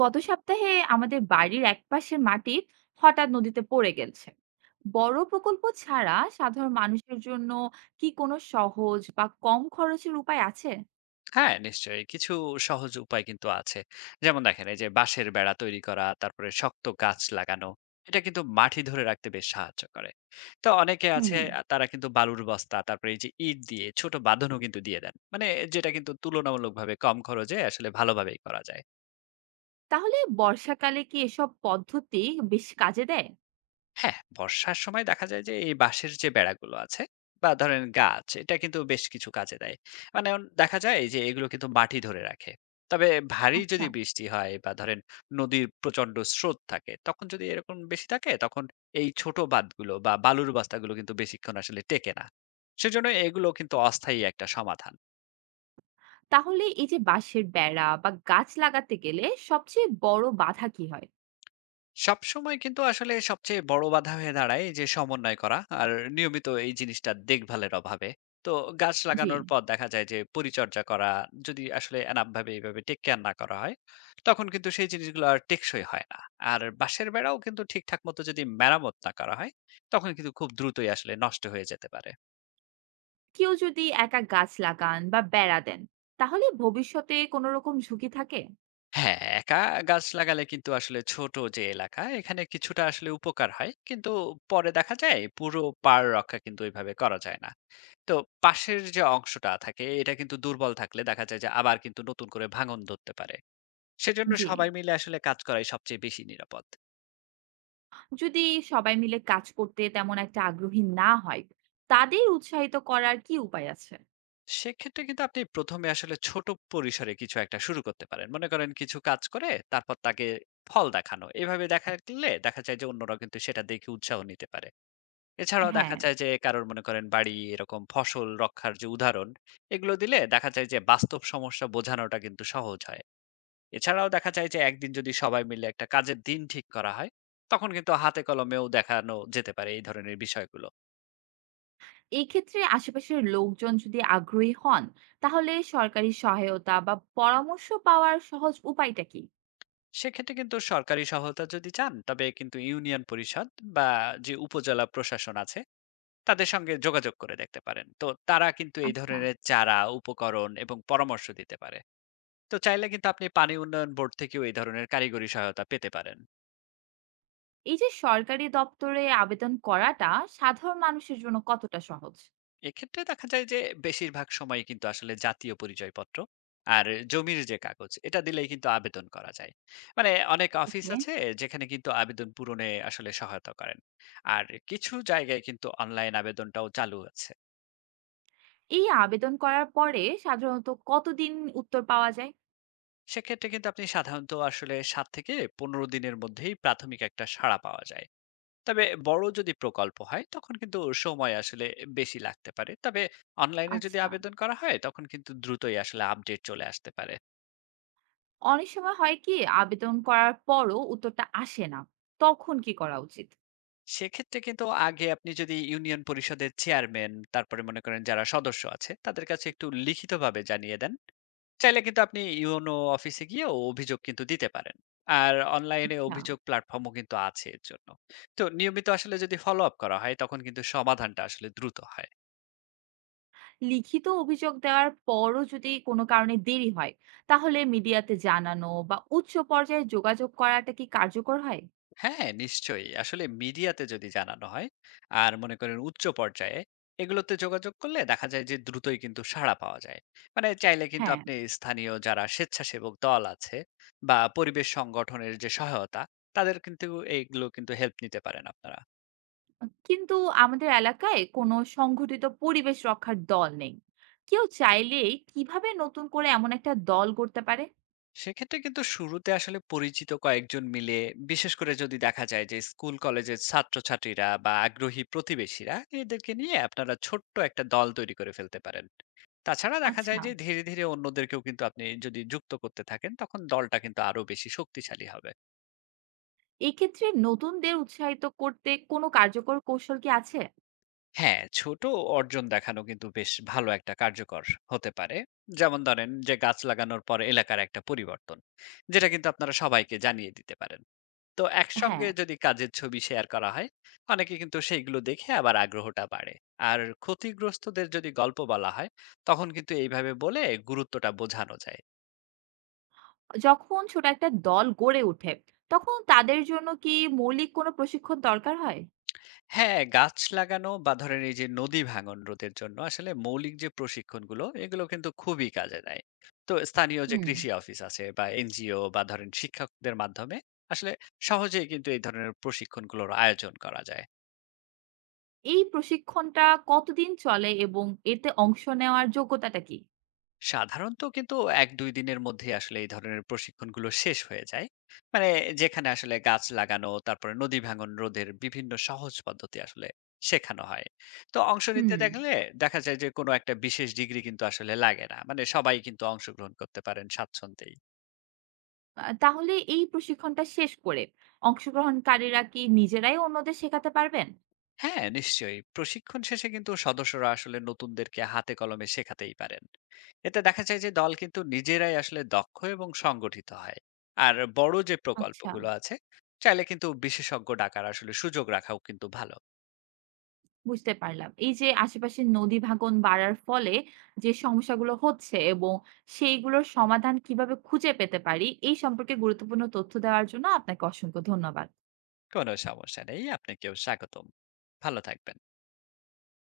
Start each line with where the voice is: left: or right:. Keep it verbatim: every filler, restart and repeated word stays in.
right: গত সপ্তাহে আমাদের বাড়ির একপাশের মাটি হঠাৎ নদীতে পড়ে গেছে। বড় প্রকল্প ছাড়া সাধারণ মানুষের জন্য কি কোনো সহজ বা কম খরচের উপায় আছে?
left: হ্যাঁ, নিশ্চয়ই। কিছু সহজ উপায় কিন্তু আছে। যেমন দেখেন এই যে বাঁশের বেড়া তৈরি করা, তারপরে শক্ত গাছ লাগানো। এটা কিন্তু মাটি ধরে রাখতে বেশ সাহায্য করে। তো অনেকে
right: হুম
left: আছে আ তারা কিন্তু বালুর বস্তা, তারপরে এই যে ইট দিয়ে ছোট বাঁধনও কিন্তু দিয়ে দেন। মানে যেটা কিন্তু তুলনামূলকভাবে কম খরচে আসলে ভালোভাবেই করা যায়।
right: তাহলে বর্ষাকালে কি এসব পদ্ধতি বেশ কাজে দেয়?
left: হ্যাঁ, বর্ষার সময় দেখা যায় যে এই বাঁশের যে বেড়াগুলো আছে বা ধরেন গাছ এটা কিন্তু বেশ কিছু কাজে দেয়। মানে অন দেখা যায় যে এগুলো কিন্তু মাটি ধরে রাখে। তবে ভারী
right: আচ্ছা,
left: যদি বৃষ্টি হয় বা ধরেন নদীর প্রচন্ড স্রোত থাকে তখন যদি এরকম বেশি থাকে তখন এই ছোট বাঁধগুলো বা বালুর বস্তাগুলো কিন্তু বেশিক্ষণ আসলে টেকে না। সেজন্য এগুলো কিন্তু অস্থায়ী একটা সমাধান।
right: তাহলে এই যে বাঁশের বেড়া বা গাছ লাগাতে গেলে সবচেয়ে বড় বাধা কি হয়?
left: সবসময় কিন্তু আসলে সবচেয়ে বড় বাধা হয়ে দাঁড়ায় এই যে সমন্বয় করা আর নিয়মিত এই জিনিসটা দেখভালের অভাবে। তো গাছ
right: জি।
left: লাগানোর পর দেখা যায় যে পরিচর্যা করা যদি আসলে এনাফ ভাবে এইভাবে টেক কেয়ার না করা হয়, তখন কিন্তু সেই জিনিসগুলো আর টেকসই হয় না। আর বাঁশের বেড়াও কিন্তু ঠিকঠাক মতো যদি মেরামত না করা হয়, তখন কিন্তু খুব দ্রুতই আসলে নষ্ট হয়ে যেতে পারে।
right: কেউ যদি একা গাছ লাগান বা বেড়া দেন তাহলে ভবিষ্যতে কোনো রকম ঝুঁকি থাকে?
left: হ্যাঁ, একা গাছ লাগালে কিন্তু আসলে ছোট যে এলাকা এখানে কিছুটা আসলে উপকার হয়। কিন্তু পরে দেখা যায় পুরো পাড় রক্ষা কিন্তু ওইভাবে করা যায় না। তো পাশের যে অংশটা থাকে এটা কিন্তু দুর্বল থাকলে দেখা যায় যে আবার কিন্তু নতুন করে ভাঙন ধরতে পারে। সেজন্য
right: জি।
left: সবাই মিলে আসলে কাজ করাই সবচেয়ে বেশি নিরাপদ।
right: যদি সবাই মিলে কাজ করতে তেমন একটা আগ্রহী না হয়, তাদের উৎসাহিত করার কি উপায় আছে?
left: সেক্ষেত্রে কিন্তু আপনি প্রথম এ আসলে ছোট পরিসরে কিছু একটা শুরু করতে পারেন। মনে করেন কিছু কাজ করে তারপর তাকে ফল দেখানো। এভাবে দেখালে দেখা যায় যে অন্যরা কিন্তু সেটা দেখে উৎসাহ নিতে পারে। এছাড়াও দেখা
right: হ্যাঁ,
left: যায় যে কারোর মনে করেন বাড়ি এরকম ফসল রক্ষার যে উদাহরণ এগুলো দিলে দেখা যায় যে বাস্তব সমস্যা বোঝানোটা কিন্তু সহজ হয়। এছাড়াও দেখা যায় যে একদিন যদি সবাই মিলে একটা কাজের দিন ঠিক করা হয়, তখন কিন্তু হাতে কলমেও দেখানো যেতে পারে এই ধরনের বিষয়গুলো।
right: এই ক্ষেত্রে আশেপাশের লোকজন যদি আগ্রহী হন, তাহলে সরকারি সহায়তা বা পরামর্শ পাওয়ার সহজ উপায়টা কি?
left: সেক্ষেত্রে কিন্তু সরকারি সহায়তা যদি চান তবে কিন্তু ইউনিয়ন পরিষদ বা যে উপজেলা প্রশাসন আছে তাদের সঙ্গে যোগাযোগ করে দেখতে পারেন। তো তারা কিন্তু এই
right: আচ্ছা,
left: ধরনের চারা, উপকরণ এবং পরামর্শ দিতে পারে। তো চাইলে কিন্তু আপনি পানি উন্নয়ন বোর্ড থেকেও এই ধরনের কারিগরি সহায়তা পেতে পারেন।
right: এই যে সরকারি দপ্তরে আবেদন করাটা সাধারণ মানুষের জন্য কতটা সহজ?
left: এক্ষেত্রে দেখা যায় যে বেশিরভাগ সময় কিন্তু আসলে জাতীয় পরিচয়পত্র আর জমির যে কাগজ এটা দিলেই কিন্তু আবেদন করা যায়। মানে অনেক অফিস
right: ওকে।
left: আছে যেখানে কিন্তু আবেদন পূরণে আসলে সহায়তা করেন। আর কিছু জায়গায় কিন্তু অনলাইন আবেদনটাও চালু আছে।
right: এই আবেদন করার পরে সাধারণত কতদিন উত্তর পাওয়া যায়?
left: সেক্ষেত্রে কিন্তু আপনি সাধারণত আসলে সাত থেকে পনেরো দিনের মধ্যেই প্রাথমিক একটা সাড়া পাওয়া যায়। তবে বড় যদি প্রকল্প হয় তখন কিন্তু সময় আসলে বেশি লাগতে পারে। তবে অনলাইনে যদি
right: আচ্ছা।
left: আবেদন করা হয় তখন কিন্তু দ্রুতই আসলে আপডেট চলে আসতে পারে।
right: অনেক সময় হয় কি আবেদন করার পরও উত্তরটা আসে না। তখন কি করা উচিত?
left: সেক্ষেত্রে কিন্তু আগে আপনি যদি ইউনিয়ন পরিষদের চেয়ারম্যান তারপরে মনে করেন যারা সদস্য আছে তাদের কাছে একটু লিখিতভাবে জানিয়ে দেন। চাইলে কিন্তু আপনি ইউনো অফিসে গিয়ে অভিযোগ কিন্তু দিতে পারেন। আর অনলাইনে
right: আচ্ছা।
left: অভিযোগ প্ল্যাটফর্মও কিন্তু আছে এর জন্য। তো নিয়মিত আসলে যদি ফলো আপ করা হয় তখন কিন্তু সমাধানটা আসলে দ্রুত হয়।
right: লিখিত অভিযোগ দেওয়ার পরও যদি কোনো কারণে দেরি হয়, তাহলে মিডিয়াতে জানানো বা উচ্চ পর্যায়ে যোগাযোগ করাটা কি কার্যকর হয়?
left: হ্যাঁ, নিশ্চয়ই। আসলে মিডিয়াতে যদি জানানো হয়, আর মনে করেন উচ্চ পর্যায়ে, এগুলোতে যোগাযোগ করলে দেখা যায় যে দ্রুতই কিন্তু সাড়া পাওয়া যায়। মানে চাইলে কিন্তু
right: হ্যাঁ,
left: আপনি স্থানীয় যারা স্বেচ্ছাসেবক দল আছে বা পরিবেশ সংগঠনের যে সহায়তা, তাদের কিন্তু এইগুলো কিন্তু হেল্প নিতে পারেন আপনারা।
right: কিন্তু আমাদের এলাকায় কোনো সংগঠিত পরিবেশ রক্ষার দল নেই। কেউ চাইলেই কিভাবে নতুন করে এমন একটা দল গড়তে পারে?
left: সেক্ষেত্রে কিন্তু শুরুতে আসলে পরিচিত কয়েকজন মিলে, বিশেষ করে যদি দেখা যায় যে স্কুল কলেজের ছাত্রছাত্রীরা বা আগ্রহী প্রতিবেশীরা, এদেরকে নিয়ে আপনারা ছোট্ট একটা দল তৈরি করে ফেলতে পারেন। তাছাড়া দেখা যায়
right: আচ্ছা,
left: যে ধীরে ধীরে অন্যদেরকেও কিন্তু আপনি যদি যুক্ত করতে থাকেন তখন দলটা কিন্তু আরো বেশি শক্তিশালী হবে।
right: এক্ষেত্রে নতুনদের উৎসাহিত করতে কোনো কার্যকর কৌশল কি আছে?
left: হ্যাঁ, ছোট অর্জন দেখানো কিন্তু বেশ ভালো একটা কার্যকর হতে পারে। যেমন ধরেন যে গাছ লাগানোর পর এলাকার একটা পরিবর্তন, যেটা কিন্তু আপনারা সবাইকে জানিয়ে দিতে পারেন। তো
right: হ্যাঁ।
left: একসঙ্গে যদি কাজের ছবি শেয়ার করা হয়, অনেকে কিন্তু সেইগুলো দেখে আবার আগ্রহটা বাড়ে। আর ক্ষতিগ্রস্তদের যদি গল্প বলা হয়, তখন কিন্তু এইভাবে বলে গুরুত্বটা বোঝানো যায়।
right: যখন ছোট একটা দল গড়ে ওঠে, তখন তাদের জন্য কি মৌলিক কোনো প্রশিক্ষণ দরকার হয়?
left: হ্যাঁ, গাছ লাগানো বা ধরেন এই যে নদী ভাঙন রোধের জন্য আসলে মৌলিক যে প্রশিক্ষণগুলো এগুলো কিন্তু খুবই কাজে দেয়। তো স্থানীয় যে
right: হুম
left: কৃষি অফিস আছে বা এনজিও বা ধরেন শিক্ষকদের মাধ্যমে আসলে সহজেই কিন্তু এই ধরনের প্রশিক্ষণগুলোর আয়োজন করা যায়।
right: এই প্রশিক্ষণটা কতদিন চলে এবং এতে অংশ নেওয়ার যোগ্যতাটা কি?
left: সাধারণত কিন্তু এক থেকে দুই দিনের মধ্যেই আসলে এই ধরনের প্রশিক্ষণগুলো শেষ হয়ে যায়। মানে যেখানে আসলে গাছ লাগানো, তারপরে নদী ভাঙন রোধের বিভিন্ন সহজ পদ্ধতি আসলে শেখানো হয়। তো অংশ নিতে
right: হুম
left: দেখলে দেখা যায় যে কোনো একটা বিশেষ ডিগ্রি কিন্তু আসলে লাগে না। মানে সবাই কিন্তু অংশগ্রহণ করতে পারেন স্বাচ্ছন্দ্যেই।
right: আহ, তাহলে এই প্রশিক্ষণটা শেষ করে অংশগ্রহণকারীরা কি নিজেরাই অন্যদের শেখাতে পারবেন?
left: হ্যাঁ, নিশ্চয়ই। প্রশিক্ষণ শেষে কিন্তু সদস্যরা আসলে নতুনদেরকে হাতে কলমে শেখাতেই পারেন। এতে দেখা যায় যে দল কিন্তু নিজেরাই আসলে দক্ষ এবং সংগঠিত হয়। আর বড় যে
right: আচ্ছা,
left: প্রকল্পগুলো আছে চাইলে কিন্তু বিশেষজ্ঞ ডাকার আসলে সুযোগ রাখাও কিন্তু ভালো।
right: বুঝতে পারলাম। এই যে আশেপাশের নদী ভাঙন বাড়ার ফলে যে সমস্যাগুলো হচ্ছে এবং সেইগুলোর সমাধান কিভাবে খুঁজে পেতে পারি, এই সম্পর্কে গুরুত্বপূর্ণ তথ্য দেওয়ার জন্য আপনাকে অসংখ্য ধন্যবাদ।
left: কোনো সমস্যা নেই, আপনাকেও স্বাগতম। ভালো থাকবেন।